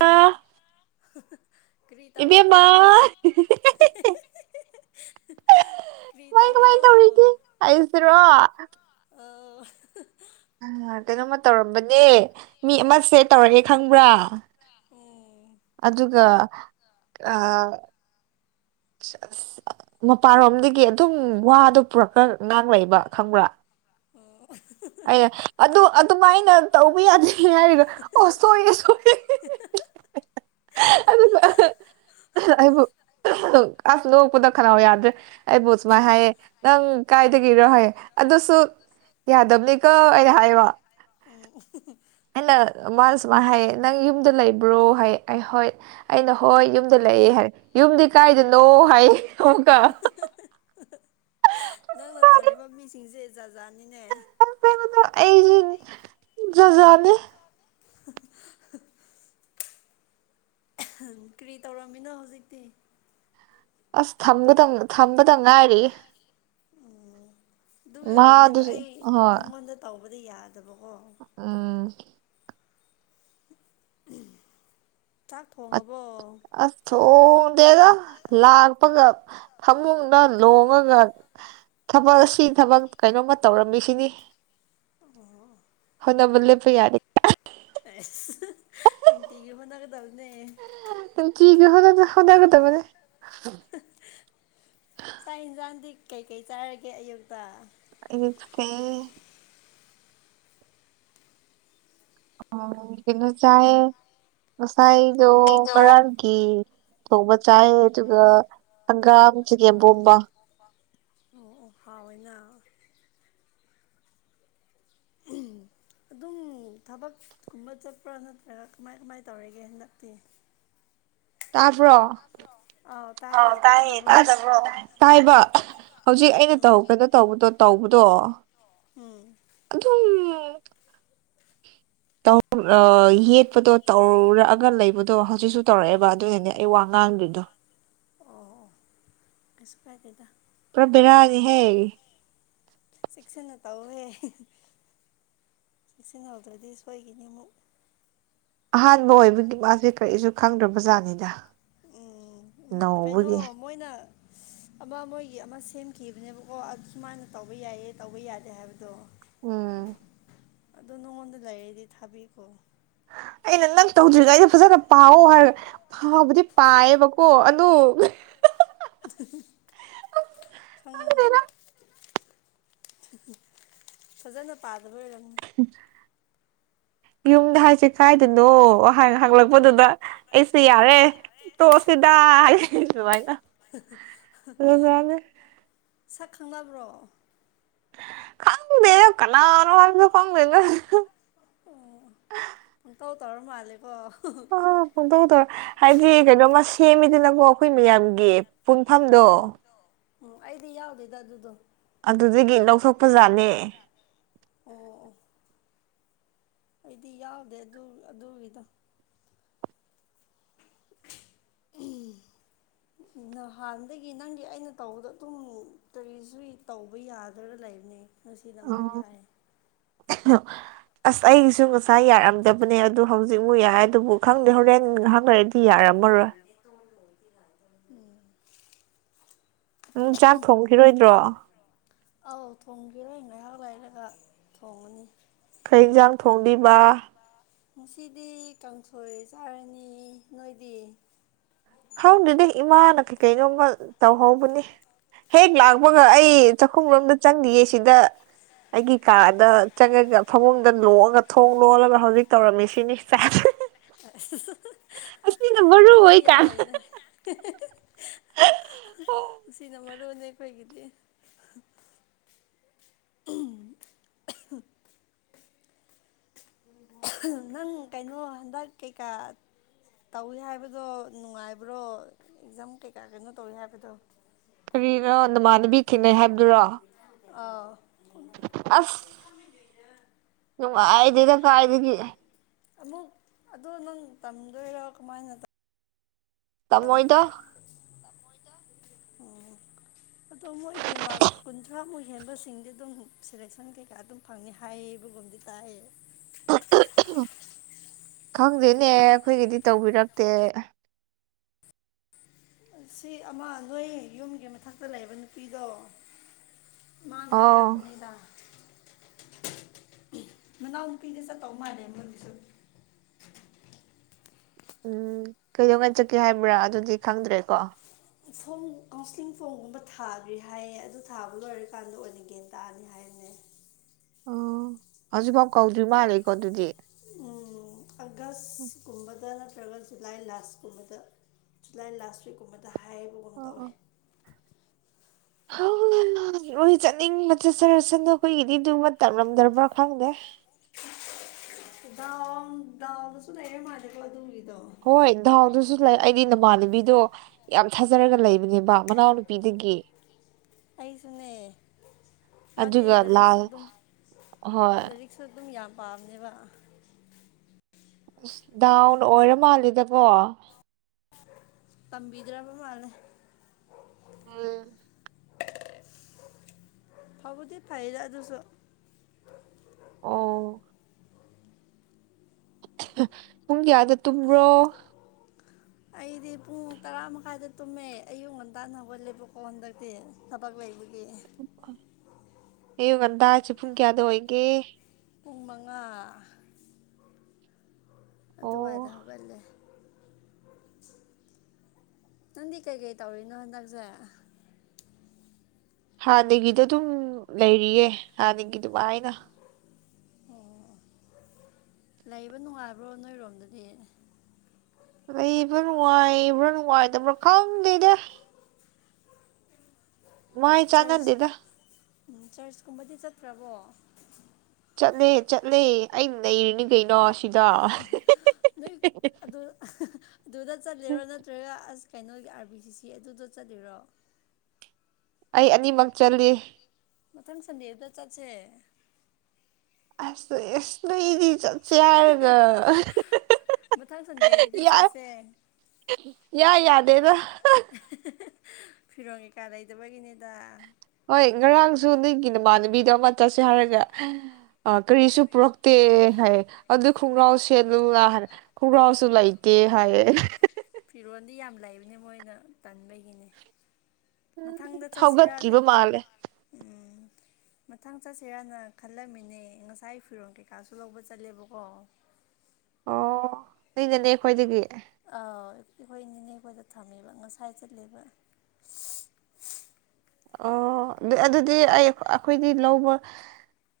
ꯑꯥ ꯀ꯭ꯔꯤ ꯇꯧꯔꯤꯅꯣ ꯑꯩꯁꯤ ꯀꯃꯥꯏ ꯀ꯭ꯔꯤ ꯀꯃꯥꯏ ꯇꯧꯔꯤꯅꯣ ꯇꯧꯔꯤꯒꯦ ꯑꯩꯁꯤꯔꯣ ꯑꯧ ꯑ ꯀꯩꯅꯣꯝꯃ ꯇꯧꯔꯝꯕꯅꯦ ꯃꯤ ꯑꯃꯁꯦ ꯇꯧꯔꯒꯦ ꯈꯪꯕ꯭ꯔꯥ ꯎꯝ ꯑꯗꯨꯒ ꯑꯥ ꯑꯁ ꯑꯁ ꯑ ꯃꯄꯥꯟꯔꯣꯝꯗꯒꯤ ꯑꯗꯨꯝ ꯋꯥꯗꯣ ꯄꯨꯔꯛꯀ ꯉꯥꯡꯂꯩꯕ ꯈꯪꯕ꯭ꯔꯥ ꯑꯣ ꯑꯩ ꯑꯗꯨ ꯑꯗꯨꯃꯥꯏꯅ ꯇꯧꯕ ꯌꯥꯗꯦ ꯍꯥꯏꯔꯒ ꯑꯣ ꯁꯣꯏꯌꯦ ꯁꯣꯏꯌꯦ [unintelligible] ꯑꯩꯕꯨ ꯑꯁ ꯅ‌ꯣꯛꯄꯗ ꯈꯅꯥꯎ ꯌꯥꯗ꯭ꯔ‌ꯦ ꯑꯩꯕꯨ ꯁꯨꯃꯥꯏ ꯍꯥꯏꯌꯦ ꯅꯪ ꯀꯥꯏꯗꯒꯤꯔꯣ ꯍꯥꯏꯌ‌ꯦ ꯑꯗꯨꯁꯨ ꯌꯥꯗꯕ ꯅꯤꯀ‌ꯣ ꯑꯩꯅ ꯍꯥꯏꯕ ꯎꯝ ꯑꯩꯅ ꯃꯥ ꯁꯨꯃꯥꯏꯅ ꯍꯥꯏꯌꯦ ꯅꯪ ꯌꯨꯝꯗ ꯂꯩꯕ꯭ꯔꯣ ꯍꯥꯏꯌ‌ꯦ ꯑꯩꯅ ꯍꯣꯏ ꯑꯩꯅ ꯍꯣꯏ ꯌꯨꯝ ꯌꯨꯝꯗ ꯂꯩꯌ‌ꯦ ꯍꯥꯏꯔꯦ ꯌꯨꯝꯗꯤ ꯀꯥꯏꯗꯅꯣ ꯍꯥꯏꯌꯦ ꯑꯃꯨꯛꯀ ꯅꯪꯅ ꯇꯧꯔꯤꯕ ꯃꯤꯁꯤꯡꯁꯦ ꯖꯥꯠ ꯖꯥꯠꯅꯤꯅꯦ ꯆꯠꯂ‌ꯣꯗ ꯑꯩ ꯖꯥꯠ ꯖꯥꯠꯅ‌ꯦ ꯀ꯭ꯔꯤ ꯇꯧꯔꯝꯃꯤꯅꯣ ꯍꯧꯖꯤꯛꯇꯤ ꯑꯁ ꯊꯒꯗꯝ ꯊꯝꯕꯗ ꯉꯥꯏꯔꯤꯌ‌ꯦ ꯎꯝ ꯑꯗꯨꯒꯤ ꯑꯣꯏꯔꯝꯅꯦꯕ ꯃꯥꯗꯨꯁꯨ ꯑꯩ ꯍꯣꯏ ꯅꯉꯣꯟꯗ ꯇꯧꯕꯗ ꯌꯥꯗꯕꯀꯣ ꯎꯝ ꯆꯥꯛ ꯊꯣꯡꯉꯕꯣ ꯑꯁ ꯊꯣꯡꯗꯦꯗ ꯂꯥꯛꯄꯒ ꯐꯃꯨꯡꯗ ꯂꯣꯡꯉꯒ ꯊꯕꯛ ꯑꯁꯤ ꯊꯕꯛ ꯀꯩꯅꯣꯝꯃ ꯇꯧꯔꯝꯃꯤꯁꯤꯅꯤ ꯑꯣ ꯍ‌ꯣꯠꯅꯕ ꯂ‌ꯦꯞꯄ ꯌꯥꯗ‌ꯦ ꯍꯩꯁ ꯅꯨꯡꯇꯤꯒꯤ ꯍ‌ꯣꯠꯅꯒꯗꯕꯅ‌ꯦ ꯅꯨꯡꯇꯤꯒꯤ ꯍ‌ꯣꯠꯅꯒ ꯍ‌ꯣꯠꯅꯒꯗꯕꯅ‌ꯦ ꯆꯥꯛ ꯍꯤꯟꯁꯥꯡꯗꯤ ꯀꯩꯀꯩ ꯆꯥꯔꯒꯦ ꯑꯌꯨꯛꯇ ꯑꯌꯨꯛꯇꯤ ꯑꯣ ꯀꯩꯅꯣ ꯆꯥꯏ ꯉꯥꯁꯏꯗꯣ [unintelligible] ꯀꯤ ꯊꯣꯡꯕ ꯆꯥꯏ ꯑꯗꯨꯒ ꯍꯪꯒꯥꯝ ꯆꯒꯦꯝꯄꯣꯝꯕ ꯑꯣ ꯑꯣ ꯍꯥꯎꯑꯦꯅ ꯎꯝ ꯑꯗꯨꯝ ꯊꯕꯛꯀꯨꯝꯕ ꯆꯠꯄ꯭ꯔꯥ ꯅꯠꯇ꯭ꯔꯒ ꯀꯃꯥꯏ ꯀꯃꯥꯏ ꯇꯧꯔꯤꯒꯦ ꯍꯟꯗꯛꯇꯤ ꯇꯥꯕ꯭ꯔꯣ ꯇꯕ꯭ꯔꯣ ꯑꯧ ꯇꯥꯏ ꯑꯣ ꯇꯥꯏꯌꯦ ꯑꯁ ꯇꯥꯗꯕ꯭ꯔꯣ ꯇꯥꯏꯕ ꯍꯧꯖꯤꯛ ꯑꯩꯅ ꯎꯝ ꯇꯧꯒꯗꯣ ꯇꯧꯕꯗꯣ ꯇꯧꯕꯗꯣ ꯎꯝ ꯑꯗꯨꯝ ꯇꯧ ꯔ ꯌꯦꯠꯄꯗꯣ ꯇꯧꯔꯛꯑꯒ ꯂꯩꯕꯗꯣ ꯍꯧꯖꯤꯛꯁꯨ ꯇꯧꯔꯛꯑꯦꯕ ꯑꯗꯨꯏꯅꯅꯦ ꯑꯩ ꯋꯥ ꯉꯥꯡꯗ꯭ꯔꯤꯗꯣ ꯑꯣ ꯑꯣ ꯀꯩꯁꯨ ꯀꯥꯏꯗꯦꯗ ꯄꯨꯔ ꯕꯦꯔꯥ ꯅꯤꯍꯦ ꯆꯦꯛꯁꯤꯟꯅ ꯇꯧꯍꯦ ꯆꯦꯛꯁꯤꯟꯍꯧꯗ꯭ꯔꯗꯤ ꯁꯣꯏꯒꯤꯅꯤꯃꯨꯛ ꯑꯍꯥꯟꯕ ꯑꯣꯏꯕꯒꯤ ꯃꯥꯁꯦ ꯀꯔꯤꯁꯨ ꯈꯪꯗ꯭ꯔꯕ ꯖꯥꯠꯅꯤꯗ ꯎꯞ ꯀꯩꯅꯣ ꯃꯣꯏꯅ ꯑꯃ ꯃꯣꯏꯒꯤ ꯑꯃ ꯁꯦꯝꯈꯤꯕꯅꯦꯕꯀꯣ ꯑꯗꯨꯨꯁꯨꯃꯥꯏꯅ ꯇꯧꯕ ꯌꯥꯏꯌꯦ ꯇꯧꯕ ꯌꯥꯗꯦ ꯍꯥꯏꯕꯗꯣ ꯎꯝ ꯑꯗꯨ ꯅꯉꯣꯟꯗ ꯂꯩꯥꯔꯗꯤ ꯊꯥꯕꯤꯈꯣ ꯑꯩꯅ ꯅꯪ ꯇꯧꯗ꯭ꯔꯤꯉꯩꯗ ꯐꯖꯅ ꯄꯥꯑꯣ ꯍꯥꯏꯔꯒ ꯈ ꯈꯥ ꯕꯨꯗꯤ ꯄꯥꯏꯌꯦꯕꯀꯣ ꯑꯗꯨ ꯈꯪ ꯐꯖꯅ ꯄꯥꯗꯕꯩ ꯑꯣꯏꯔꯝꯅꯤ ꯑ ꯌꯨꯝꯗ ꯍꯥꯏꯁꯦ ꯀꯥꯏꯗꯅꯣꯍ ꯍꯥꯏ ꯍꯥꯡꯂꯛꯄꯗꯨꯗ ꯑꯩꯁꯦ ꯌꯥꯔꯦ ꯇꯣꯑꯥ ꯁꯤꯗ ꯍ [unintelligible] ꯍꯥꯏꯗꯨ [unintelligible] ꯁꯛ ꯈꯪꯅꯕ꯭ꯔꯣ ꯈꯪꯗꯦꯗ ꯀꯅꯅꯣ ꯍꯥꯏꯕꯗꯣ ꯈꯪꯗꯦꯗ ꯑꯣ ꯄꯨꯟ ꯇꯧ ꯇꯔ ꯃꯜꯂꯦꯀꯣ ꯑ ꯐꯣꯡꯗꯧ ꯇꯧꯔ ꯍꯥꯏꯗꯤ ꯀꯩꯅꯣꯃ ꯁꯦꯝꯃꯤꯗꯅꯀꯣ ꯑꯩꯈꯣꯏ ꯃꯌꯥꯝꯒꯤ ꯄꯨꯟꯐꯝꯗꯣ ꯎꯝ ꯑꯩꯗꯤ ꯌꯥꯎꯗꯦꯗ ꯑꯗꯨꯗꯣ ꯑꯗꯨꯗꯒꯤ ꯂꯧꯊꯣꯛꯄꯖꯥꯠꯅꯦ ꯑꯣ ꯑꯣ ꯗꯤ ꯌꯥꯎꯗꯦ ꯑꯗꯨ ꯑꯗꯨꯒꯤꯗꯣ ꯎ ꯅꯍꯥꯟꯗꯒꯤ ꯅꯪꯗꯤ ꯑꯩꯅ ꯇꯧꯕꯗꯣ ꯑꯗꯨꯝ ꯀꯔꯤꯁꯨ ꯇꯧꯕ ꯌꯥꯗ꯭ꯒ ꯂꯩꯕꯅꯦ ꯃꯁꯤꯗ ꯑꯃꯨꯛ ꯑꯣ ꯌꯥꯏ ꯑꯁ ꯑꯩꯒꯤꯁꯨ ꯉꯁꯥꯏ ꯌꯥꯔꯝꯗꯕꯅꯦ ꯑꯗꯨ ꯍꯧꯖꯤꯛꯃꯨꯛ ꯌꯥꯔꯦ ꯑꯗꯨꯕꯨ ꯈꯪꯗꯦ ꯍꯣꯔꯦꯟ ꯉꯍꯥꯛ ꯔꯩꯗꯤ ꯌꯥꯔꯝꯃꯔꯣꯏ [unintelligible] ꯎꯝ ꯎꯝ ꯆꯥꯛ ꯊꯣꯡꯈꯤꯔꯣꯏꯗ꯭ꯔꯣ [unintelligible] ꯑꯧ ꯊꯣꯡꯒꯤꯔꯣꯏ ꯉꯥꯏꯍꯥꯛ ꯂꯩꯔꯒ ꯊꯣꯡꯉꯅꯤ ꯀꯩ ꯏꯟꯖꯥꯡ ꯊꯣꯡꯗꯨꯏꯕ ꯉꯁꯤꯗꯤ ꯀꯥꯡꯁꯣꯏ ꯆꯥꯔꯅꯤ ꯅꯣꯏꯗꯤ ꯈꯪꯗꯦꯗ ꯏꯃꯥꯅ ꯀꯩ ꯀꯩꯅꯣꯝꯃ ꯇꯧꯍꯧꯕꯅꯤ ꯍꯦꯛ ꯂꯥꯛꯄꯒ ꯑꯩ ꯆꯥꯛꯈꯨꯝꯔꯣꯝꯗ ꯆꯪꯗꯤꯌꯦ ꯁꯤꯗ ꯑꯩꯒꯤ ꯀꯥꯗ ꯆꯪꯉꯒ ꯐꯃꯨꯡꯗ ꯂꯣꯡꯑꯒ ꯊꯣꯡ ꯂꯣꯜꯂꯒ ꯍꯧꯖꯤꯛ ꯇꯧꯔꯝꯃꯤꯁꯤꯅꯤ ꯆꯥꯁꯤ ꯃꯔꯨ ꯊꯕꯛ ꯌꯥꯝ ꯑꯣꯏꯀꯥꯟ ꯐꯩꯅꯦ ꯁꯤꯅ ꯃꯔꯨꯅꯦ ꯈꯣꯏꯒꯤꯗꯤ ꯅꯪ ꯀꯩꯅꯣ ꯍꯟꯗꯛ ꯀꯩꯀꯥ ꯇꯧꯏ ꯍꯥꯏꯕꯗꯣ ꯅꯨꯡꯉꯥꯏꯕ꯭ꯔꯣ ꯑꯦꯛꯖꯝ ꯀꯩꯀꯥ ꯀꯩꯅꯣ ꯇꯧꯏ ꯍꯥꯏꯕꯗꯣ ꯀꯔꯤꯒ ꯅꯃꯥꯟꯅꯕꯤ ꯈꯤꯅꯩ ꯍꯥꯏꯕꯗꯨꯔꯣ ꯑꯥ ꯑꯁ ꯅꯨꯡꯉꯥꯏꯗꯦꯗ ꯀꯥꯏꯗꯒꯤ ꯑꯃꯨꯛ ꯑꯗꯣ ꯅꯪ ꯇꯝꯗꯣꯏꯔ ꯀꯃꯥꯏꯅ ꯇꯧ ꯇꯝꯃꯣꯏꯗ ꯑꯥ ꯇꯝꯃꯣꯏꯗ ꯎꯝ ꯑꯗꯣ ꯃꯣꯏꯒꯤ ꯃꯥꯔꯛ ꯀꯨꯟꯊ꯭ꯔꯥ ꯃꯨꯛ ꯍꯦꯟꯕꯁꯤꯡꯗꯤ ꯑꯗꯨꯝ ꯁꯦꯂꯦꯛꯁꯟ ꯀꯩꯀꯥ ꯑꯗꯨꯝ ꯐꯪꯅꯤ ꯍꯥꯏꯌꯦ ꯑꯗꯨꯒꯨꯝꯗꯤ ꯇꯥꯏꯌꯦ ꯈꯪꯗꯦꯅꯦ ꯑꯩꯈꯣꯏꯒꯤꯗꯤ ꯇꯧꯕꯤꯔꯛꯇꯦ ꯁꯤ ꯑꯃ ꯅꯣꯏ ꯌꯨꯝꯒꯤ ꯃꯊꯛꯇ ꯂꯩꯕ ꯅꯨꯄꯤꯗꯣ ꯃꯥꯅ ꯑꯧ ꯍꯥꯏꯔꯛꯄꯅꯤꯗꯥ ꯃꯅꯥꯎꯅꯨꯄꯤꯒ ꯆꯠꯇꯧ ꯃꯥꯜꯂꯦ ꯃꯣꯏꯒꯤꯁꯨ ꯎꯝ ꯀꯩꯗꯧꯉꯩ ꯆꯠꯀꯦ ꯍꯥꯏꯕ꯭ꯔꯥ ꯑꯗꯨꯗꯤ ꯈꯪꯗ꯭ꯔꯦꯀꯣ ꯐꯣꯝ ꯀꯥꯎꯟꯁꯤꯂꯤꯡ ꯐꯣꯝꯒꯨꯝꯕ ꯊꯥꯗꯔ꯭ꯤ ꯍꯥꯏꯌꯦ ꯑꯗꯨ ꯊꯥꯕ ꯂꯣꯏꯔꯀꯥꯟꯗ ꯑꯣꯏꯅ ꯒꯌ꯭ꯟ ꯇꯥꯅꯤ ꯍꯥꯏꯕꯅꯦ ꯑꯣ ꯍꯧꯖꯤꯛꯐꯥꯎ ꯀꯧꯗ꯭ꯔꯤ ꯃꯥꯜꯂꯦꯀꯣ ꯗꯨꯗꯤ ꯎꯝ ꯑꯒꯁ ꯀꯨꯝꯕꯗ ꯅꯠꯇꯔ꯭ꯒ ꯖꯨꯂꯥꯏ ꯂꯥꯁ ꯀꯨꯝꯕꯗ ꯖꯨꯂꯥꯏ ꯂꯥꯁ ꯋꯤꯛ ꯀꯨꯝꯕꯗ ꯍꯥꯏꯕꯒꯨꯝ ꯑꯣ ꯇꯧꯋꯦ [unintelligible] ꯅꯣꯏ ꯆꯠꯅꯤꯡꯕ ꯆꯠꯆꯔꯁꯅꯣ ꯑꯩꯈꯣꯏꯒꯤꯗꯤ ꯑꯗꯨꯃꯠꯇ ꯉꯝꯗ꯭ꯔꯕ꯭ꯔ ꯈꯪꯗꯦ ꯗꯥꯎꯟ ꯗꯥꯎꯗꯁꯨ ꯂꯩꯔ ꯃꯥꯜꯂꯦꯀꯣ ꯑꯗꯨꯒꯤꯗꯣ ꯍꯣꯏ ꯗꯥꯎꯗꯁꯨ ꯂꯩ ꯑꯩꯗꯤ ꯅꯃꯥꯟꯅꯕꯤꯗꯣ ꯌꯥꯝ ꯊꯥꯖꯔꯒ ꯂꯩꯕꯅꯦꯕ ꯃꯅꯥꯎꯅꯨꯄꯤꯗꯒꯤ ꯑꯩꯁꯨꯅꯦ ꯃꯥꯗꯤ ꯑꯗꯨꯒ ꯂꯥꯜ ꯍꯣꯏ ꯁꯨ ꯗꯨꯝ ꯌꯥꯝ ꯄꯥꯕꯅꯦꯕ ꯑꯁ ꯗꯥꯎꯅ ꯑꯣꯏꯔ ꯃꯥꯜꯂꯤꯗꯀꯣ ꯄꯝꯕꯤꯗ꯭ꯔꯕ ꯃꯥꯜꯂꯦ ꯇꯥꯏꯌꯦ ꯐꯕꯨꯗꯤ ꯐꯩꯗ ꯑꯗꯨꯁꯨ ꯑꯣ ꯄꯨꯡ ꯀꯌꯥꯗ ꯇꯨꯝꯕ꯭ꯔꯣ ꯑꯩꯗꯤ ꯄꯨꯡ ꯇꯔꯥ ꯃꯈꯥꯏꯗ ꯇꯨꯝꯃꯦ ꯑꯌꯨꯛ ꯉꯟꯇꯥꯅ ꯍꯧꯒꯠꯂꯦꯕꯀꯣ ꯍꯟꯗꯛ ꯇꯤ ꯊꯕꯛ ꯂꯩꯕꯒꯤ ꯑꯌꯨꯛ ꯉꯟꯇꯥ ꯍꯥꯏꯁꯦ ꯄꯨꯡ ꯀꯌꯥꯗ ꯑꯣꯏꯒꯦ ꯄꯨꯡ ꯃꯉꯥ ꯑꯣ ꯑꯗꯨꯋꯥꯏꯗ ꯍꯧꯒꯠꯂꯦ ꯅꯪꯗꯤ ꯀꯩꯀꯩ ꯇꯧꯔꯤꯅꯣ ꯍꯟꯗꯛꯁꯦ ꯍꯥꯟꯅꯒꯤꯗꯣ ꯗꯨꯝ ꯂꯩꯔꯤꯌꯦ ꯍꯥꯟꯅꯒꯤ ꯗꯨꯃꯥꯏꯅ ꯑꯣ ꯂꯩꯕ ꯅꯨꯡꯉꯥꯏꯕ꯭ꯔꯣ ꯅꯣꯏꯔꯣꯝꯗꯗꯤ ꯂꯩꯕ ꯅꯨꯡꯉꯥꯏꯕ꯭ꯔꯥ ꯅꯨꯡꯉꯥꯏꯇꯕ꯭ꯔꯥ ꯈꯪꯗꯦꯗ ꯃꯥꯏ ꯆꯔꯆ ꯆꯥꯅꯗꯦꯗ ꯎꯝ ꯆ꯭ꯔꯁꯀꯨꯝꯕꯗꯤ ꯆꯠꯇ꯭ꯔꯕꯣ ꯆꯠꯂꯦ ꯆꯠꯂꯦ ꯑꯩ ꯅꯩꯔꯤꯅꯤ ꯀꯩꯅꯣ ꯁꯤ ꯅꯣꯏ ꯑꯗꯨ ꯑꯗꯨꯗ ꯆꯠꯂꯤꯔꯣ ꯅꯥ ꯇ꯭ꯔꯒ ꯑꯁ ꯀꯩꯅꯣꯒꯤ ꯑꯥꯔ ꯕꯤ ꯁꯤ ꯁꯤ ꯑꯗꯨꯗꯣ ꯆꯠꯂꯤꯔꯣ ꯑꯩ ꯑꯅꯤꯃꯛ ꯆꯜꯂꯤ ꯃꯊꯪ ꯁꯟꯗꯦꯗ ꯆꯠꯁꯦ ꯑꯁ ꯑꯦꯁ ꯂꯩꯗꯤ ꯆꯠ ꯁꯦ ꯍꯥꯏꯔꯒ ꯑꯥ ꯃꯊꯪ ꯁꯟꯗꯦꯗꯗꯤ ꯌꯥꯏ ꯆꯠꯁꯦ ꯌꯥ ꯌꯥꯗꯦꯗ ꯍ ꯐꯤꯔꯣꯟ ꯀꯩꯀꯥ ꯂꯩꯇꯕꯒꯤꯅꯤꯗ ꯍꯣꯏ ꯉꯔꯥꯡꯖꯨ ꯅꯣꯏꯒꯤ ꯅꯃꯥꯟꯅꯕꯤꯗꯣ ꯑꯃ ꯆꯠꯁꯦ ꯍꯥꯏꯔꯒ ꯑ ꯀꯔꯤꯁꯨ ꯄꯨꯔꯛꯇꯦ ꯍꯥꯏ ꯑꯗꯨ ꯈꯣꯡꯒ꯭ꯔꯥꯎ ꯁꯦꯂꯨ ꯂꯥꯎ ꯍꯥꯏꯔꯦ ꯈꯣꯡꯒ꯭ꯔꯥꯎꯁꯨ ꯂꯩꯇꯦ ꯍꯥꯏꯌꯦ ꯐꯤꯔꯣꯜꯗꯤ ꯌꯥꯝ ꯂꯩꯕꯅꯦ ꯃꯣꯏꯅ ꯇꯟꯕꯒꯤꯅꯦ ꯃꯊꯪꯗ ꯆꯠꯁꯤꯔ ꯍꯧꯒꯠꯇ꯭ꯔꯤꯕ ꯃꯥꯜꯂꯦ [unintelligible] ꯎꯝ ꯃꯊꯪ ꯆꯠꯁꯤꯔꯅ ꯈꯜꯂꯝꯃꯤꯅꯦ ꯉꯁꯥꯏ ꯐꯤꯔꯣꯟ ꯀꯩꯀꯥꯁꯨ ꯂꯧꯕ ꯆꯠꯂꯦꯕꯀꯣ ꯑꯣ ꯑꯩꯅꯅꯦ ꯑꯈꯣꯏꯗꯒꯤ ꯑꯥ ꯑꯩꯈꯣꯏ ꯅꯤꯅꯦꯈꯣꯏꯗ ꯊꯝꯃꯦꯕ ꯉꯁꯥꯏ ꯆꯠꯂꯦꯕ ꯑꯣ ꯑꯗ ꯑꯗꯨꯗꯤ ꯑꯩ ꯑꯩꯈꯣꯏꯗꯤ ꯂꯧꯕ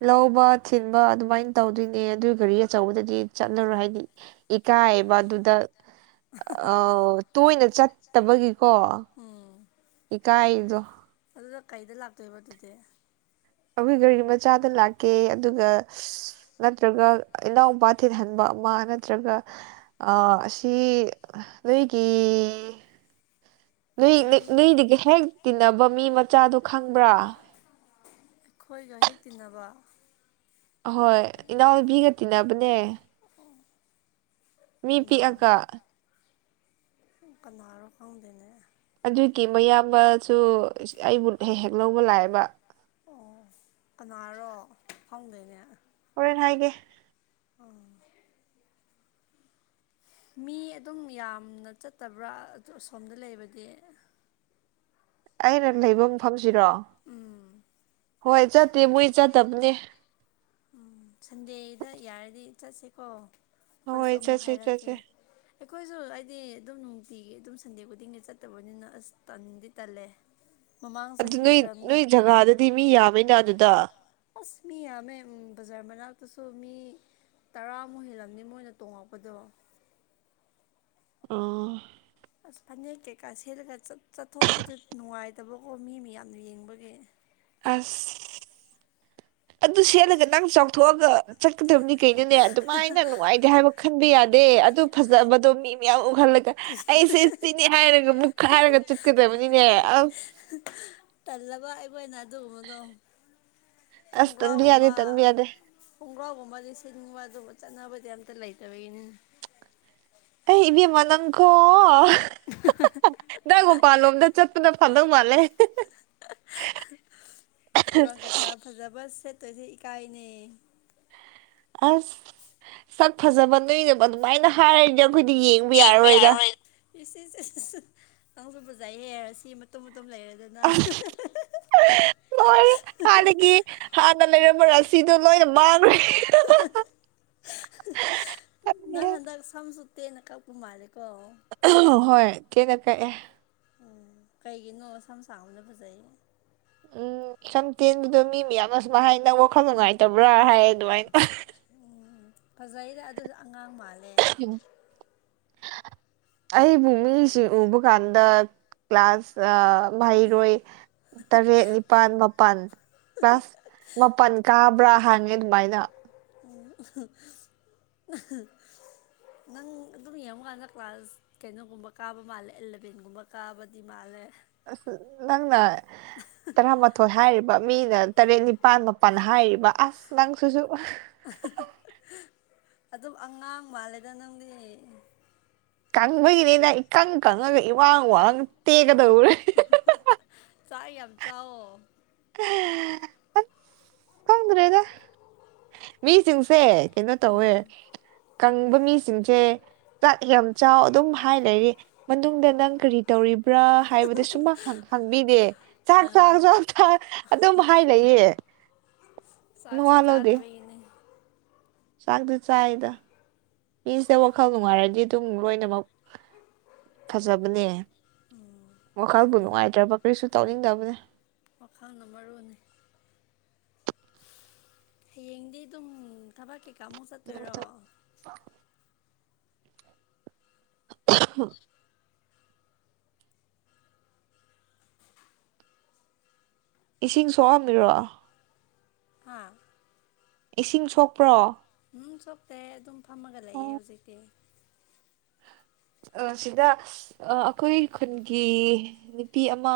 ꯂꯧꯕ ꯊꯤꯟꯕ ꯑꯗꯨꯃꯥꯏꯅ ꯇꯧꯗꯣꯏꯅꯦ ꯑꯗꯨ ꯒꯥꯔꯤ ꯑꯆꯧꯕꯗꯗꯤ ꯆꯠꯂꯔꯣꯏ ꯍꯥꯏꯗꯤ ꯏꯀꯥꯏꯕ ꯑꯗꯨꯗ ꯑꯥ ꯇꯣꯏꯅ ꯆꯠꯇꯕꯒꯤꯀꯣ ꯎꯝ ꯏꯀꯥꯏꯗꯣ ꯑꯗꯨꯗ ꯀꯩꯗ ꯂꯥꯛꯇꯣꯏꯕ ꯑꯗꯨꯗꯤ ꯑꯈꯣꯏ ꯒꯥꯔꯤ ꯃꯆꯥꯗ ꯂꯥꯛꯀꯦ ꯑꯗꯨꯒ ꯅꯠꯇ꯭ꯔꯒ ꯏꯅꯥꯎꯄꯥ ꯊꯤꯟꯍꯟꯕ ꯑꯃ ꯅꯠꯇ꯭ꯔꯒ ꯑꯥ ꯑꯁꯤ ꯅꯣꯏꯒꯤ ꯅꯣꯏ ꯒꯥꯔꯤ ꯅꯣꯏꯗꯒꯤ ꯍꯦꯛ ꯇꯤꯟꯅꯕ ꯃꯤ ꯃꯆꯥꯗꯣ ꯈꯪꯕ꯭ꯔꯥ ꯑꯩꯈꯣꯏꯒ ꯍꯦꯛ ꯇꯤꯟꯅꯕ ꯑꯍꯣꯏ ꯏꯅꯥꯎꯅꯨꯕꯤꯒ ꯇꯤꯟꯅꯕꯅꯦ ꯃꯤ ꯀꯅꯥ ꯄꯤꯛꯑꯒ ꯀꯅꯥꯔꯣ ꯈꯪꯗꯦꯅꯦ ꯑꯗꯨꯒꯤ ꯃꯌꯥꯝꯕꯖꯨ ꯑꯁ ꯑꯩꯕꯨ ꯍꯦꯛ ꯍꯦꯛ ꯂꯧꯕ ꯂꯥꯛꯑꯦꯕ ꯑꯣ ꯀꯅꯥꯔꯣ ꯈꯪꯗꯦꯅꯦ ꯍꯣꯔꯦꯟ ꯍꯥꯏꯒꯦ ꯑꯥ ꯃꯤ ꯑꯗꯨꯝ ꯌꯥꯝꯅ ꯆꯠꯇꯕ꯭ꯔꯥ ꯑꯥ ꯑꯁꯣꯝꯗ ꯂꯩꯕꯗꯤ ꯑꯩꯅ ꯂꯩꯕ ꯃꯐꯝꯁꯤꯔꯣ ꯎꯝ ꯍꯣꯏ ꯆꯠꯇꯦ ꯃꯣꯏ ꯆꯠꯇꯕꯅꯦ ꯎꯝ ꯁꯟꯗꯦꯗ ꯌꯥꯔꯗꯤ ꯆꯠꯁꯤꯀꯣ ꯑꯈꯣꯏꯁꯨ ꯍꯣꯏ ꯑꯃꯨꯛ ꯆꯠꯁꯦ ꯍꯥꯏꯔꯛꯀꯦ ꯆꯠꯁꯦ ꯑꯩꯈꯣꯏꯁꯨ ꯍꯥꯏꯗꯤ ꯑꯗꯨꯝ ꯅꯨꯡꯇꯤꯒꯤ ꯑꯗꯨꯝ ꯁꯟꯗꯦ ꯈꯨꯗꯤꯡꯒꯤ ꯆꯠꯇꯕꯅꯤꯅ ꯑꯁ ꯇꯟꯗꯤ ꯇꯜꯂꯦ [inaudible] ꯑꯗꯨ ꯆꯍꯤ ꯅꯣꯏ ꯑꯣꯏꯔꯝꯅꯤ ꯅꯣꯏ ꯖꯒꯥꯗꯨꯗꯤ ꯃꯤ ꯌꯥꯝꯃꯦꯅ ꯑꯗꯨꯗ ꯑꯁ ꯃꯤ ꯌꯥꯝꯃꯦ ꯎꯝ ꯕꯖꯥꯔ ꯃꯅꯥꯛ ꯗꯨꯁꯨ ꯃꯤ ꯇꯔꯥꯃꯨꯛ ꯍꯦꯜꯂꯝꯅꯤ ꯃꯣꯏꯅ ꯇꯣꯡꯉꯛꯄꯗꯣ ꯑꯣ ꯑꯁ ꯐꯅꯦꯛ ꯀꯩꯀꯥ ꯁꯦꯠꯂꯒ ꯆꯠ ꯆꯠꯊꯣꯛꯄꯗꯨ ꯅꯨꯡꯉꯥꯏꯇꯕꯀꯣ ꯃꯤ ꯃꯌꯥꯝꯅ ꯌꯦꯡꯕꯒꯤ ꯑꯁ [inaudible] ꯑꯗꯨ ꯁꯦꯠꯂꯒ ꯅꯪ ꯆꯥꯎꯊꯣꯛꯑꯒ ꯆꯠꯀꯗꯝꯅꯤ ꯀꯩꯅꯣꯅꯦ ꯑꯗꯨꯃꯥꯏꯅ ꯅꯨꯡꯉꯥꯏꯇꯦ ꯍꯥꯏꯕ ꯈꯟꯕ ꯌꯥꯗꯦ ꯑꯗꯨ ꯐꯖꯕꯗꯣ ꯃꯤ ꯃꯌꯥꯝ ꯎꯍꯜꯂꯒ ꯑꯩꯁꯦ ꯁꯤꯅꯦ ꯍꯥꯏꯔꯒ ꯃꯨꯛꯈꯥꯏꯔꯒ ꯆꯠꯀꯗꯕꯅꯤꯅꯦ ꯑꯁ ꯍꯥ ꯇꯜꯂꯕ ꯑꯒꯣꯏꯅ ꯑꯗꯨꯒꯨꯝꯕꯗꯣ ꯑꯁ ꯇꯟꯕ ꯌꯥꯗꯦ ꯈꯣꯡꯒ꯭ꯔꯥꯎꯒꯨꯝꯕ ꯇꯟꯕ ꯌꯥꯗꯦ ꯈꯣꯡꯒ꯭ꯔꯥꯎꯒꯨꯝꯕꯗꯤ ꯁꯦꯠꯅꯤꯡꯕ ꯑꯗꯨꯨꯕꯨ ꯆꯠꯅꯕꯗꯤ ꯑꯝꯇ ꯂꯩꯇꯕꯩꯅꯤ ꯑꯩ ꯏꯕꯦꯃ ꯅꯪꯀꯣ [unintelligible] ꯅꯪ ꯃꯄꯥꯜꯂꯣꯝꯗ ꯆꯠꯄꯅ ꯐꯗꯧ ꯃꯥꯝꯂꯦ ꯍꯦ ꯍꯦ ꯐꯤꯔꯣꯟꯜ ꯀꯩꯀꯥ ꯐꯖꯕ ꯁꯦꯠꯇꯣꯏꯁꯦ ꯏꯀꯥꯏꯅꯦ ꯑꯁ ꯁꯛ ꯐꯖꯕ ꯅꯣꯏꯅꯕ ꯑꯗꯨꯃꯥꯏꯅ ꯍꯥꯏꯔꯗꯤ ꯑꯈꯣꯏꯗꯤ ꯌꯦꯡꯕ ꯌꯥꯔꯔꯣꯏꯗ ꯏꯁ ꯏꯁ ꯅꯪꯁꯨ ꯐꯖꯩ ꯍꯦ ꯔꯁꯤ ꯃꯇꯨꯝ ꯃꯇꯨꯝ ꯂꯩꯔꯗꯅ ꯍꯥ ꯍꯥ ꯍꯥ ꯁꯣꯏꯔꯦ ꯍꯥꯟꯅꯒꯤ ꯍꯥꯥꯟꯅ ꯂꯩꯔꯝꯕ ꯔꯁꯤꯗꯣ ꯂꯣꯏ ꯃꯥꯡꯒ꯭ꯔꯦ ꯅꯪ ꯍꯥꯟꯗꯥꯛ ꯁꯥꯝꯁꯨꯇꯦꯟꯅ ꯀꯥꯛꯄ ꯃꯥꯜꯂꯦꯀꯣ ꯍꯣꯏ ꯀꯦꯀ ꯀꯥꯛꯑꯦ ꯎꯝ ꯀꯩꯒꯤꯅꯣ ꯁꯝ ꯁꯥꯥꯡꯕꯅ ꯐꯖꯩ ꯎꯝ ꯁꯝ ꯇꯦꯟꯕꯗꯣ ꯃꯤ ꯃꯌꯥꯝꯁꯨꯃꯥꯏ ꯍꯥꯏ ꯅꯪ ꯋꯥꯈꯜ ꯅꯨꯡꯉꯥꯏꯇꯕ꯭ꯔꯥ ꯍꯥꯏꯌꯦ ꯑꯗꯨꯃꯥꯏꯟ ꯎꯝ ꯐꯖꯩꯗ ꯑꯗꯨꯖꯨ ꯑꯉꯥꯡ ꯃꯥꯜꯂꯦ ꯑꯩꯕꯨ ꯃꯤꯖꯤꯡ ꯎꯕ ꯀꯥꯟꯗ ꯀ꯭ꯂꯥꯁ ꯑꯥ ꯃꯍꯩꯔꯣꯏ ꯇꯔꯦꯠ ꯅꯤꯄꯥꯜ ꯃꯥꯄꯜ ꯀ꯭ꯂꯥꯁ ꯃꯥꯄꯜ ꯀꯥꯕ꯭ꯔꯥ ꯍꯥꯡꯉꯦ ꯑꯗꯨꯃꯥꯏꯅ [unintelligible] ꯅꯪ ꯑꯗꯨꯝ ꯌꯦꯡꯕꯀꯥꯟꯗ ꯀ꯭ꯂꯥꯁ ꯀꯩꯅꯣꯒꯨꯝꯕ ꯀꯥꯕ ꯃꯥꯜꯂꯦ ꯑꯦꯂꯚꯦꯟꯒꯨꯝꯕ ꯀꯥꯕꯗꯤ ꯃꯥꯜꯂꯦ ꯑꯁ ꯅꯪꯅ ꯇꯔꯥꯃꯊꯣꯏ ꯍꯥꯏꯔꯤꯕ ꯃꯤꯅ ꯇꯔꯦꯠ ꯅꯤꯄꯥꯟ ꯃꯥꯄꯟ ꯍꯥꯏꯔꯤꯕ ꯑꯁ ꯅꯪꯁꯤꯁꯨ ꯑꯗꯨꯝ ꯑꯉꯥꯡ ꯃꯥꯜꯂꯦꯗ ꯅꯪꯗꯤ ꯀꯪꯕꯩꯅꯤꯗ ꯏꯀꯪ ꯀꯪꯉꯒ ꯏꯋꯥꯡ ꯋꯥꯡ ꯇꯦꯛꯀꯗꯧꯔꯦ ꯆꯥꯛ ꯌꯥꯝ ꯆꯥꯎꯋꯣ ꯑꯁ ꯈꯪꯗꯔꯦꯗ ꯃꯤꯁꯤꯡꯁꯦ ꯀꯩꯅꯣ ꯇꯧꯋꯦ ꯀꯪꯕ ꯃꯤꯁꯤꯡꯁꯦ ꯆꯛ ꯌꯥꯝ ꯆꯥꯎ ꯑꯗꯨꯝ ꯍꯥꯏ ꯂꯩꯔꯦ ꯃꯅꯨꯡꯗ ꯅꯪ ꯀꯔꯤ ꯇꯧꯔꯤꯕ꯭ꯔꯥ ꯍꯥꯏꯕꯗꯤ ꯁꯨꯝꯃꯥꯡ ꯍꯪꯕꯤꯗꯦ ꯆꯥꯛ ꯑꯥ ꯆꯥꯛ ꯆꯥꯛ ꯆꯥꯛ ꯑꯗꯨꯝ ꯍꯥꯏꯂꯩꯌꯦ ꯆꯥꯛꯁꯨ ꯆꯥꯗꯕꯩꯒꯤꯅꯦ ꯆꯥꯛꯇꯤ ꯆꯥꯏꯗ ꯃꯤꯁꯦ ꯋꯥꯈꯜ ꯅꯨꯡꯉꯥꯏꯔꯗꯤ ꯑꯗꯨꯝ ꯂꯣꯏꯅꯃꯛ ꯐꯖꯕꯅꯦ ꯋꯥꯈꯜꯕꯨ ꯑꯗꯨꯅ ꯅꯨꯡꯉꯥꯏꯇ꯭ꯔꯕ ꯀꯔꯤꯁꯨ ꯇꯧꯅꯤꯡꯗꯕꯅꯦ ꯋꯥꯈꯜꯅ ꯃꯔꯨꯅꯤ ꯍꯥꯌꯦꯡꯗꯤ ꯑꯗꯨꯝ ꯊꯕꯛ ꯀꯩꯀꯥ ꯑꯃꯨꯛ ꯆꯠꯇꯣꯏꯔꯣ [unintelligible] ꯏꯁꯤꯡ ꯁꯣꯛꯑꯝꯃꯤꯔꯣ ꯍꯥꯥ ꯏꯁꯤꯡ ꯁꯣꯛꯄ꯭ꯔꯣ ꯎꯝ ꯁꯣꯛꯇꯦ ꯑꯗꯨꯝ ꯐꯝꯃꯒ ꯂꯩꯌꯦ ꯑꯣ, ꯍꯧꯖꯤꯛꯇꯤ ꯑ ꯁꯤꯗ ꯑ‌ ꯑꯈꯣꯏ ꯈꯨꯟꯒꯤ ꯅꯨꯄꯤ ꯑꯃ